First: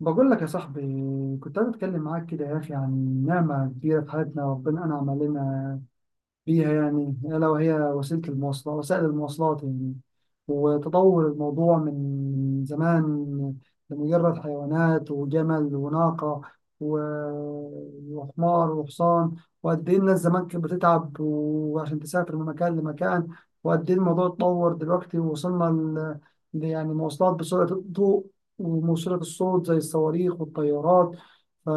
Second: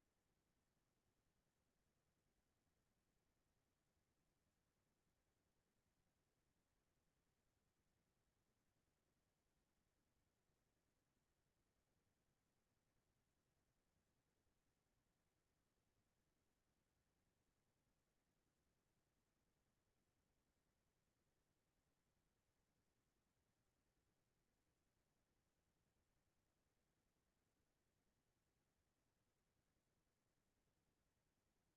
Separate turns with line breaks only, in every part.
بقول لك يا صاحبي، كنت عايز اتكلم معاك كده يا اخي عن نعمه كبيره في حياتنا ربنا انعم علينا فيها، يعني ألا وهي وسيلة المواصلات، وسائل المواصلات يعني. وتطور الموضوع من زمان، لمجرد حيوانات وجمل وناقة و- وحمار وحصان. وقد إيه الناس زمان كانت بتتعب وعشان تسافر من مكان لمكان، وقد إيه الموضوع اتطور دلوقتي ووصلنا يعني مواصلات بسرعة الضوء وموصلة الصوت زي الصواريخ والطيارات. ف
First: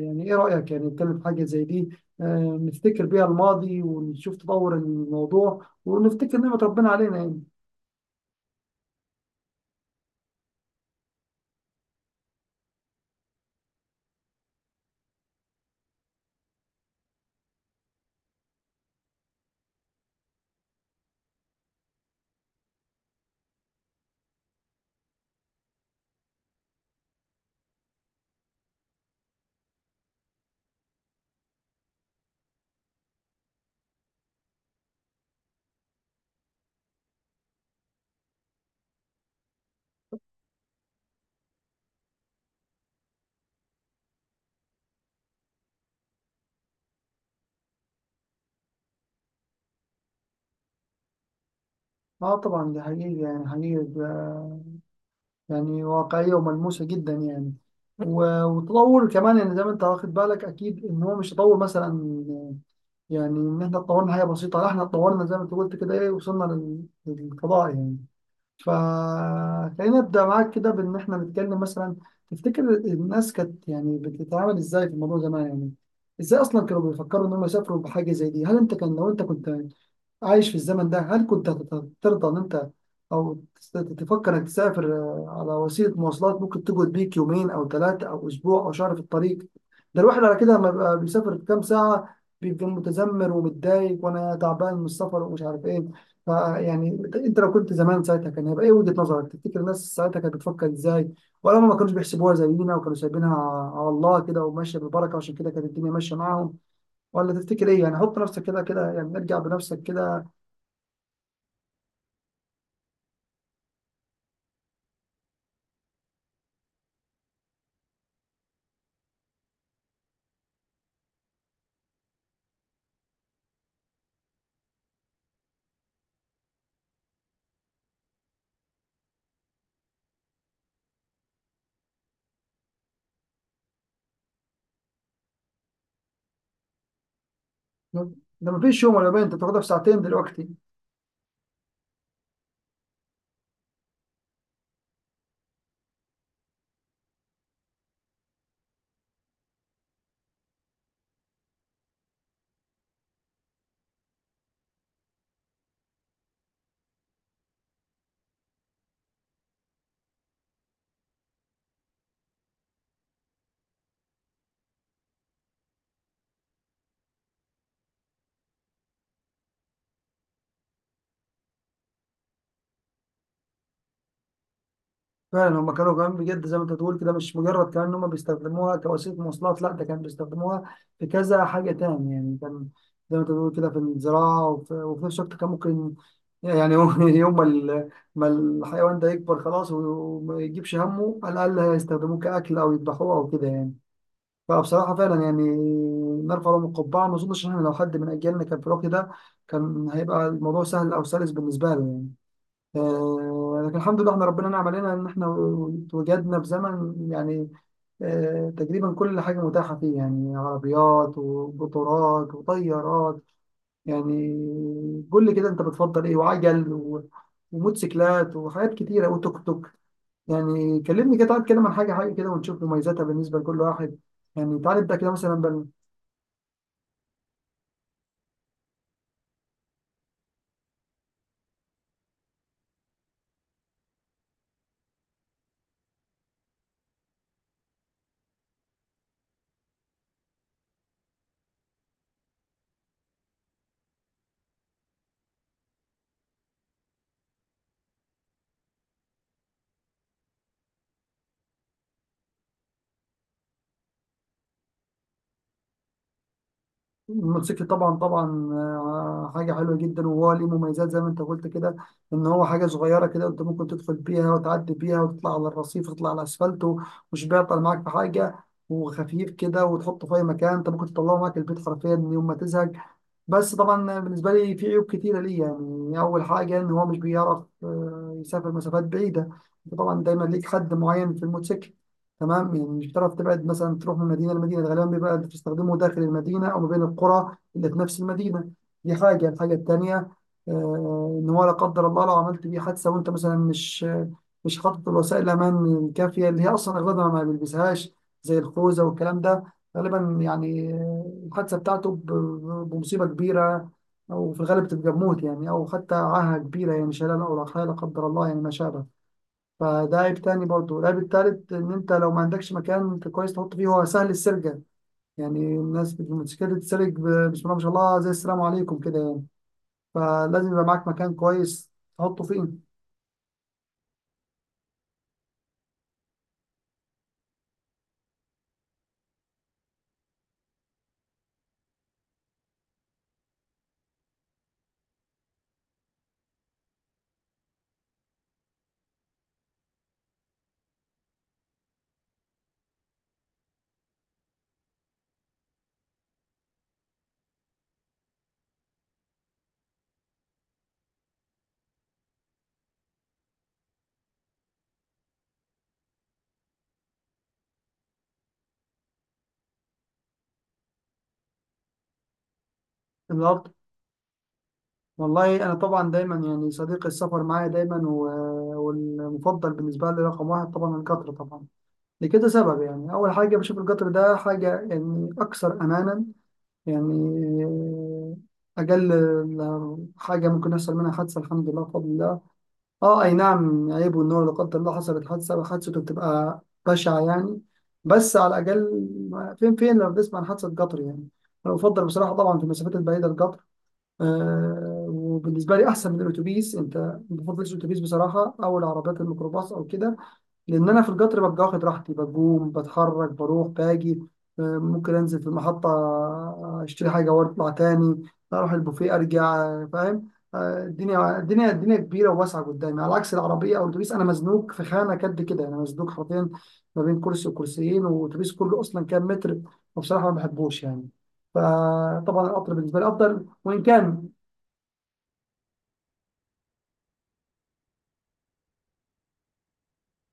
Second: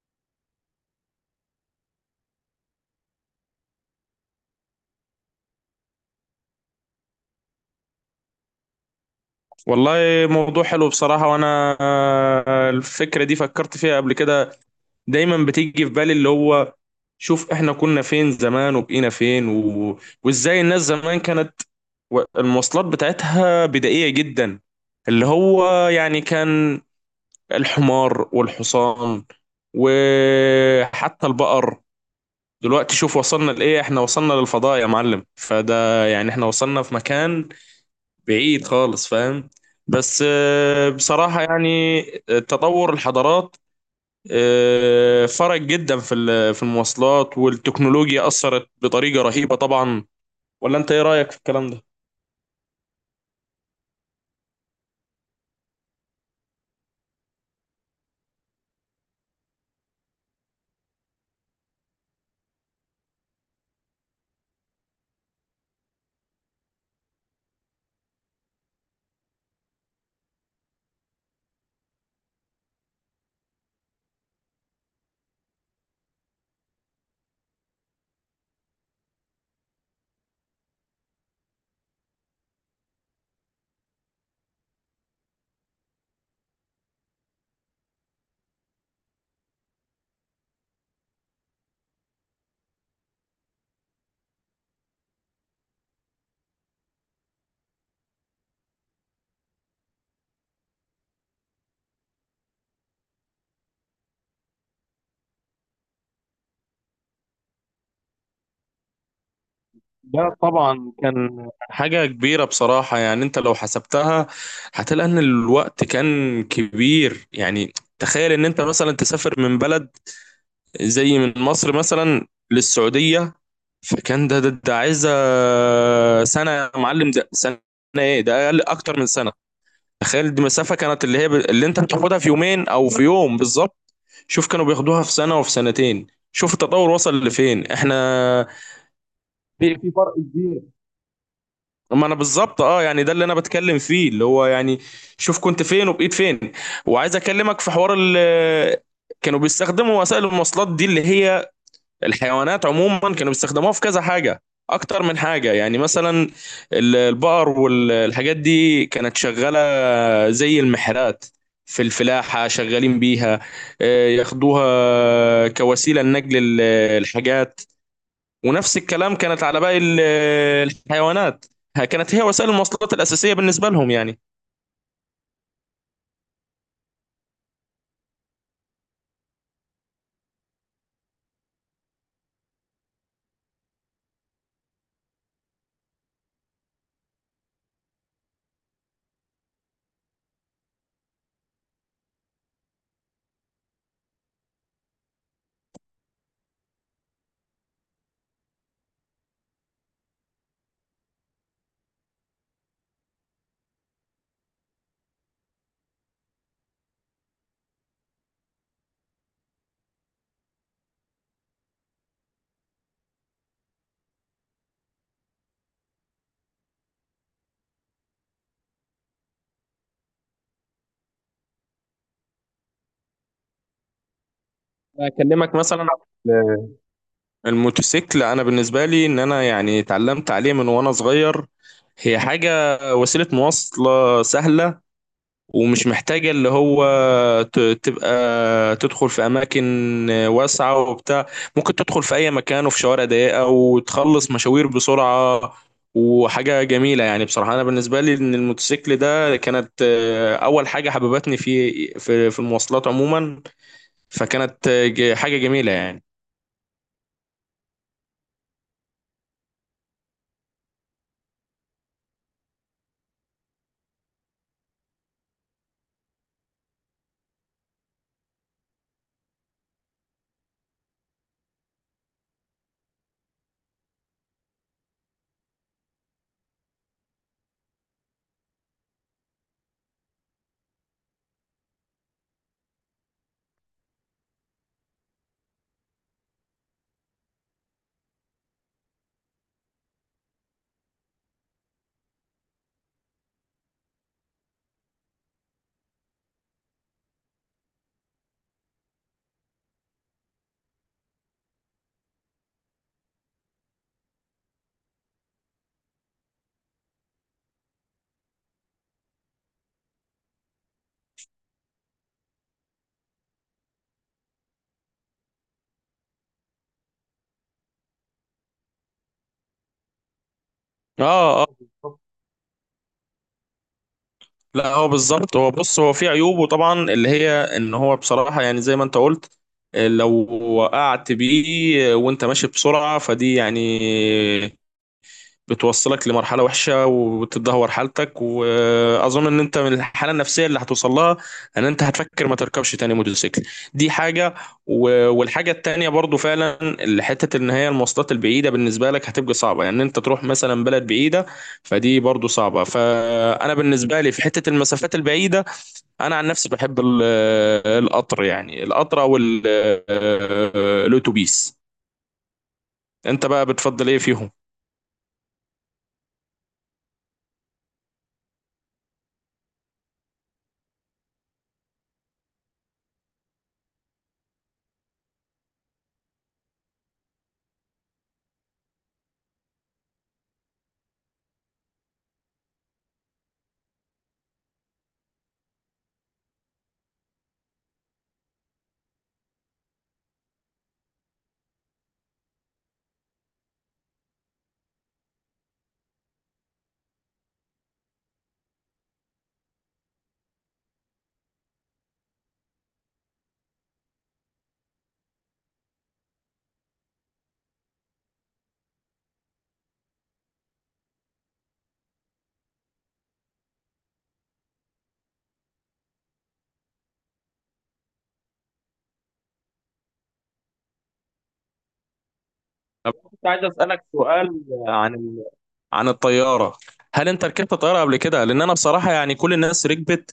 يعني إيه رأيك يعني نتكلم في حاجة زي دي، نفتكر بيها الماضي ونشوف تطور الموضوع ونفتكر نعمة ربنا علينا يعني.
والله، موضوع حلو بصراحة وأنا الفكرة دي فكرت فيها قبل كده. دايما بتيجي في بالي اللي هو، شوف إحنا كنا فين زمان وبقينا فين وإزاي الناس زمان كانت، المواصلات بتاعتها بدائية جدا. اللي هو يعني كان الحمار والحصان وحتى البقر. دلوقتي شوف وصلنا لإيه، إحنا وصلنا للفضاء يا معلم، فده يعني إحنا وصلنا في مكان بعيد خالص، فاهم؟ بس بصراحة يعني تطور الحضارات، فرق جدا في في المواصلات والتكنولوجيا أثرت بطريقة رهيبة طبعا. ولا أنت إيه رأيك في الكلام ده؟
اه طبعا دي حقيقة يعني، حقيقة ده يعني واقعية وملموسة جدا يعني. و- وتطور كمان يعني زي ما انت واخد بالك اكيد ان هو مش تطور مثلا يعني ان احنا اتطورنا حاجة بسيطة، لا احنا اتطورنا زي ما انت قلت كده ايه وصلنا لل- للقضاء يعني. فخلينا نبدأ معاك كده بإن إحنا نتكلم مثلا، تفتكر الناس كانت يعني بتتعامل إزاي في الموضوع زمان يعني، إزاي أصلا كانوا بيفكروا إن هم يسافروا بحاجة زي دي؟ هل أنت كان لو أنت كنت عايش في الزمن ده هل كنت ترضى ان انت او تفكر انك تسافر على وسيله مواصلات ممكن تقعد بيك يومين او 3 او اسبوع او شهر في الطريق؟ ده الواحد على كده لما بيبقى بيسافر في كام ساعه بيبقى متذمر ومتضايق وانا تعبان من السفر ومش عارف ايه. فيعني انت، إنت لو كنت زمان ساعتها كان هيبقى ايه وجهه نظرك؟ تفتكر الناس ساعتها كانت بتفكر ازاي؟ ولا هم ما كانوش بيحسبوها زينا وكانوا سايبينها على الله كده وماشيه بالبركه عشان كده كانت الدنيا ماشيه معاهم؟ ولا تفتكر ايه يعني؟ حط نفسك كده كده يعني، ارجع بنفسك كده.
لا طبعا، كان حاجة كبيرة بصراحة يعني. أنت لو حسبتها هتلاقي إن الوقت كان كبير يعني. تخيل إن أنت مثلا تسافر من بلد، زي من مصر مثلا للسعودية، فكان ده عايزه سنه يا معلم، ده سنه، ايه ده، اقل اكتر من سنه. تخيل دي مسافه كانت اللي هي اللي انت بتاخدها في يومين او في يوم بالظبط، شوف كانوا بياخدوها في سنه وفي سنتين. شوف التطور وصل لفين احنا.
ده مفيش يوم ولا يومين، انت بتاخدها في
في
ساعتين
فرق
دلوقتي.
كبير. ما انا بالظبط اه، يعني ده اللي انا بتكلم فيه، اللي هو يعني شوف كنت فين وبقيت فين. وعايز اكلمك في حوار ال، كانوا بيستخدموا وسائل المواصلات دي اللي هي الحيوانات عموما، كانوا بيستخدموها في كذا حاجة، أكتر من حاجة يعني. مثلا البقر والحاجات دي كانت شغالة زي المحرات في الفلاحة، شغالين بيها، ياخدوها كوسيلة لنقل الحاجات. ونفس الكلام كانت على باقي الحيوانات، كانت هي وسائل المواصلات الأساسية بالنسبة لهم يعني.
فعلا هم كانوا كمان بجد زي ما انت بتقول كده مش مجرد كمان ان هم بيستخدموها كوسيله مواصلات، لا ده كانوا بيستخدموها في كذا حاجه تاني يعني. كان زي ما انت بتقول كده في الزراعه وفي, وفي نفس الوقت كان ممكن يعني يوم يوم ما ال- ما الحيوان ده يكبر خلاص وما يجيبش همه على الاقل هيستخدموه كاكل او يذبحوه او كده يعني. فبصراحه فعلا يعني نرفع لهم القبعه، ما اظنش ان احنا لو حد من اجيالنا كان في الوقت ده كان هيبقى الموضوع سهل او سلس بالنسبه له يعني. لكن الحمد لله احنا ربنا نعم علينا ان احنا اتوجدنا في زمن يعني تقريبا كل حاجه متاحه فيه يعني عربيات وقطارات وطيارات يعني. قول لي كده انت بتفضل ايه، وعجل و- وموتوسيكلات وحاجات كتيره وتوك توك يعني. كلمني كده، تعال كده عن حاجه حاجه كده ونشوف مميزاتها بالنسبه لكل واحد يعني. تعال نبدا كده
أكلمك
مثلا.
مثلا الموتوسيكل، انا بالنسبه لي ان انا يعني اتعلمت عليه من وانا صغير. هي حاجه، وسيله مواصله سهله، ومش محتاجه اللي هو تبقى تدخل في اماكن واسعه وبتاع، ممكن تدخل في اي مكان وفي شوارع ضيقه، وتخلص مشاوير بسرعه. وحاجه جميله يعني، بصراحه انا بالنسبه لي ان الموتوسيكل ده كانت اول حاجه حببتني في في المواصلات عموما، فكانت حاجه جميله يعني.
الموتوسيكل طبعا طبعا، حاجة حلوة جدا وهو ليه مميزات زي ما انت قلت كده ان هو حاجة صغيرة كده انت ممكن تدخل بيها وتعدي بيها وتطلع على الرصيف وتطلع على الاسفلت و- ومش بيعطل معاك في حاجة، وخفيف كده وتحطه في اي مكان، انت ممكن تطلعه معاك البيت حرفيا يوم ما تزهق. بس طبعا بالنسبة لي في عيوب كتيرة ليه يعني. أول حاجة إن هو مش بيعرف يسافر مسافات بعيدة، أنت طبعا دايما ليك حد معين في الموتوسيكل، تمام؟ يعني مش بتعرف تبعد مثلا تروح من مدينة لمدينة، غالبا بيبقى بتستخدمه داخل المدينة أو ما بين القرى اللي في نفس المدينة. دي حاجة. الحاجة التانية إن هو لا قدر الله لو عملت بيه حادثة وأنت مثلا مش حاطط الوسائل الأمان الكافية، اللي هي أصلا أغلبها ما بيلبسهاش زي الخوذة والكلام ده، غالبا يعني الحادثة بتاعته ب- ب- بمصيبة كبيرة أو في الغالب بتبقى بموت يعني، أو حتى عاهة كبيرة يعني شلال أو لا قدر لا قدر الله يعني ما شابه. فده عيب تاني برضه. العيب التالت إن أنت لو ما عندكش مكان كويس تحط فيه هو سهل السرقة، يعني الناس بتتسرق ب- بسم الله ما شاء الله زي السلام عليكم كده يعني. فلازم يبقى معاك مكان
اه، اه،
كويس تحطه فيه.
لا هو بالظبط. هو بص، هو في عيوبه طبعا اللي هي ان هو بصراحة يعني، زي ما انت قلت، لو وقعت بيه وانت ماشي بسرعة، فدي يعني بتوصلك لمرحلة وحشة، وبتدهور حالتك، وأظن إن أنت من الحالة النفسية اللي هتوصل لها إن أنت هتفكر ما تركبش تاني موتوسيكل. دي حاجة. والحاجة التانية برضو فعلا اللي حتة إن هي المواصلات البعيدة بالنسبة لك هتبقى صعبة، يعني إن أنت تروح مثلا بلد بعيدة فدي برضو صعبة. فأنا بالنسبة لي في حتة المسافات البعيدة، أنا عن نفسي بحب القطر، يعني القطر أو الأتوبيس. أنت بقى
الأرض.
بتفضل إيه فيهم؟
والله أنا طبعا دايما يعني صديق السفر معايا دايما، و- والمفضل بالنسبة لي رقم واحد طبعا القطر طبعا. لكده سبب يعني، أول حاجة بشوف القطر ده حاجة يعني أكثر أمانا يعني. أقل حاجة ممكن يحصل منها حادثة الحمد لله بفضل الله. أه أي نعم عيب والنور لا قدر الله حصلت حادثة وحادثته بتبقى بشعة يعني، بس على الأقل فين فين لو بنسمع عن حادثة قطر يعني. أنا بفضل بصراحة طبعا في المسافات البعيدة القطر. أه وبالنسبة لي أحسن من الأتوبيس، أنت ما بفضلش الأتوبيس بصراحة، أو العربيات الميكروباص أو كده. لان انا في القطر ببقى واخد راحتي، بقوم بتحرك بروح باجي، ممكن انزل في المحطه اشتري حاجه واطلع تاني، اروح البوفيه ارجع، فاهم؟ الدنيا الدنيا الدنيا كبيره وواسعه قدامي، على عكس العربيه او الاتوبيس انا مزنوق في خانه قد كده، انا مزنوق حرفيا ما بين كرسي وكرسيين، والاتوبيس كله اصلا كام متر. وبصراحه ما بحبوش يعني. فطبعا القطر بالنسبه لي
طب
افضل،
كنت عايز
وان
اسالك
كان
سؤال عن، عن الطيارة. هل انت ركبت طيارة قبل كده؟ لان انا بصراحة يعني كل الناس ركبت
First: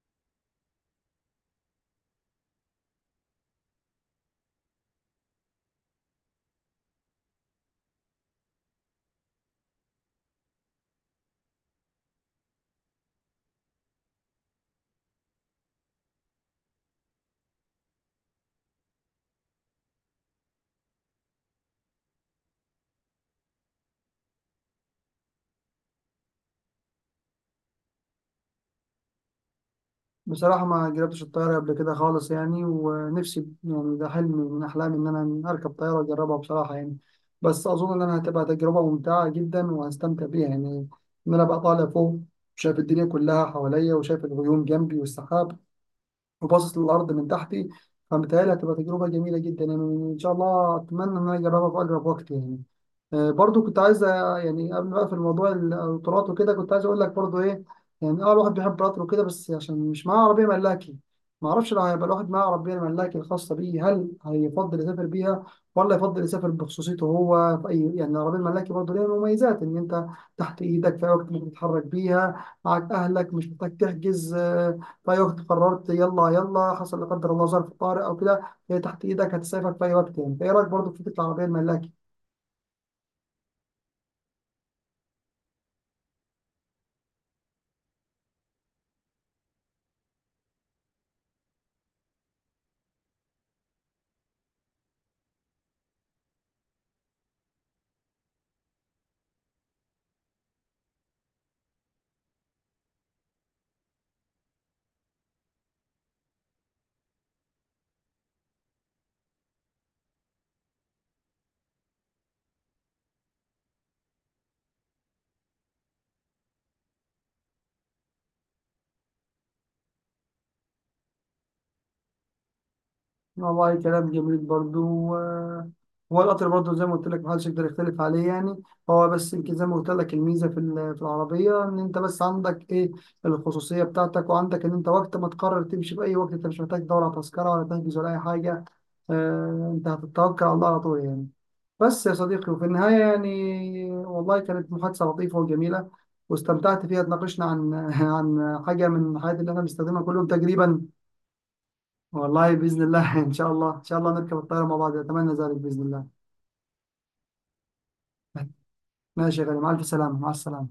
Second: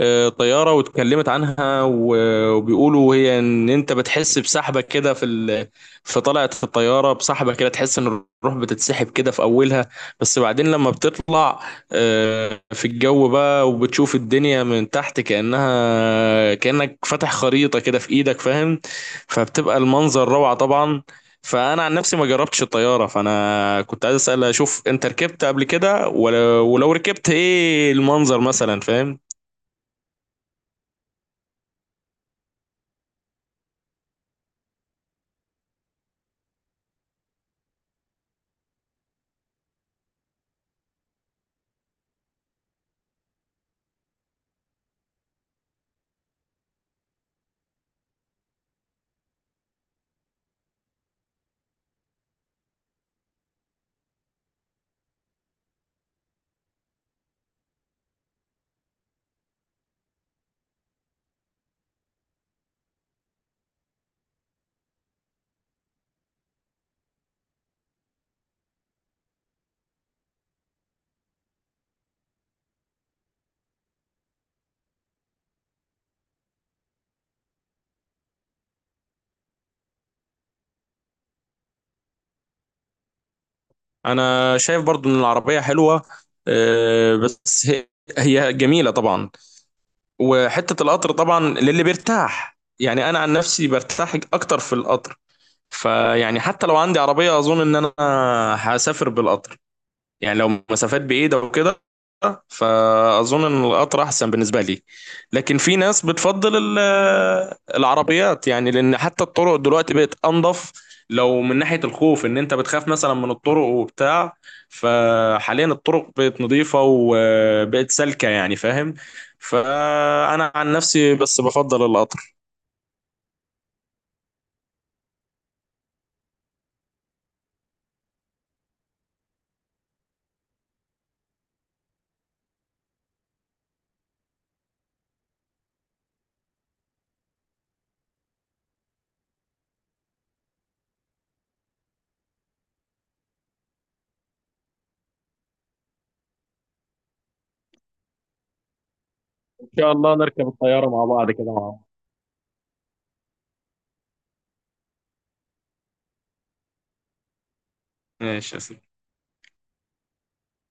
طيارة واتكلمت عنها، وبيقولوا هي ان انت بتحس بسحبة كده في في طلعة الطيارة بسحبة كده، تحس ان الروح بتتسحب كده في اولها، بس بعدين لما بتطلع في الجو بقى، وبتشوف الدنيا من تحت كأنها، كأنك فاتح خريطة كده في ايدك، فاهم؟ فبتبقى المنظر روعة طبعا. فانا عن نفسي ما جربتش الطياره، فانا كنت عايز اسال اشوف انت ركبت قبل كده ولو ركبت ايه المنظر مثلا، فاهم؟
بصراحة ما جربتش الطيارة قبل كده خالص يعني، ونفسي يعني ده حلم من أحلامي إن أنا أركب طيارة أجربها بصراحة يعني. بس أظن إن أنا هتبقى تجربة ممتعة جدا وهستمتع بيها يعني، إن أنا بقى طالع فوق شايف الدنيا كلها حواليا وشايف الغيوم جنبي والسحاب وباصص للأرض من تحتي، فمتهيألي هتبقى تجربة جميلة جدا يعني. إن شاء الله أتمنى إن أنا أجربها في أقرب وقت يعني. برضو كنت عايز يعني قبل ما اقفل موضوع القطارات وكده كنت عايز اقول لك برضو ايه يعني. اه الواحد بيحب قطر وكده بس عشان مش معاه عربيه ملاكي، ما اعرفش لو هيبقى الواحد معاه عربيه ملاكي الخاصه بيه هل هيفضل يسافر بيها ولا يفضل يسافر بخصوصيته هو في اي يعني. العربيه الملاكي برضو ليها مميزات ان انت تحت ايدك في اي وقت ممكن تتحرك بيها، معاك اهلك مش محتاج تحجز، في اي وقت قررت يلا يلا حصل لا قدر الله ظرف طارئ او كده هي تحت ايدك هتسافر في اي وقت يعني. فايه رايك برضو في فكره العربيه الملاكي؟
انا شايف برضو ان العربيه حلوه، بس هي، هي جميله طبعا. وحته القطر طبعا للي بيرتاح يعني، انا عن نفسي برتاح اكتر في القطر. فيعني حتى لو عندي عربيه اظن ان انا هسافر بالقطر، يعني لو مسافات بعيدة وكده، فأظن إن القطر أحسن بالنسبة لي. لكن في ناس بتفضل العربيات، يعني لأن حتى الطرق دلوقتي بقت أنظف. لو من ناحية الخوف إن أنت بتخاف مثلا من الطرق وبتاع، فحاليا الطرق بقت نظيفة وبقت سالكة يعني، فاهم؟ فأنا عن نفسي بس بفضل القطر.
والله كلام جميل برضو، هو القطر برضو زي ما قلت لك محدش يقدر يختلف عليه يعني. هو بس يمكن زي ما قلت لك الميزة في ال- في العربية إن أنت بس عندك إيه، الخصوصية بتاعتك، وعندك إن أنت وقت ما تقرر تمشي في أي وقت أنت مش محتاج تدور على تذكرة ولا تحجز ولا أي حاجة، أنت هتتوكل على الله على طول يعني. بس يا صديقي وفي النهاية يعني والله كانت محادثة لطيفة وجميلة واستمتعت فيها، اتناقشنا عن عن حاجة من الحاجات اللي احنا
ان شاء
بنستخدمها كل
الله
يوم
نركب
تقريبا.
الطياره مع بعض كده، مع بعض.
والله باذن الله ان شاء الله ان شاء الله نركب الطياره مع بعض، اتمنى ذلك باذن الله.
ماشي يا سيدي.
ماشي يا غالي، مع الف سلامه، مع السلامه.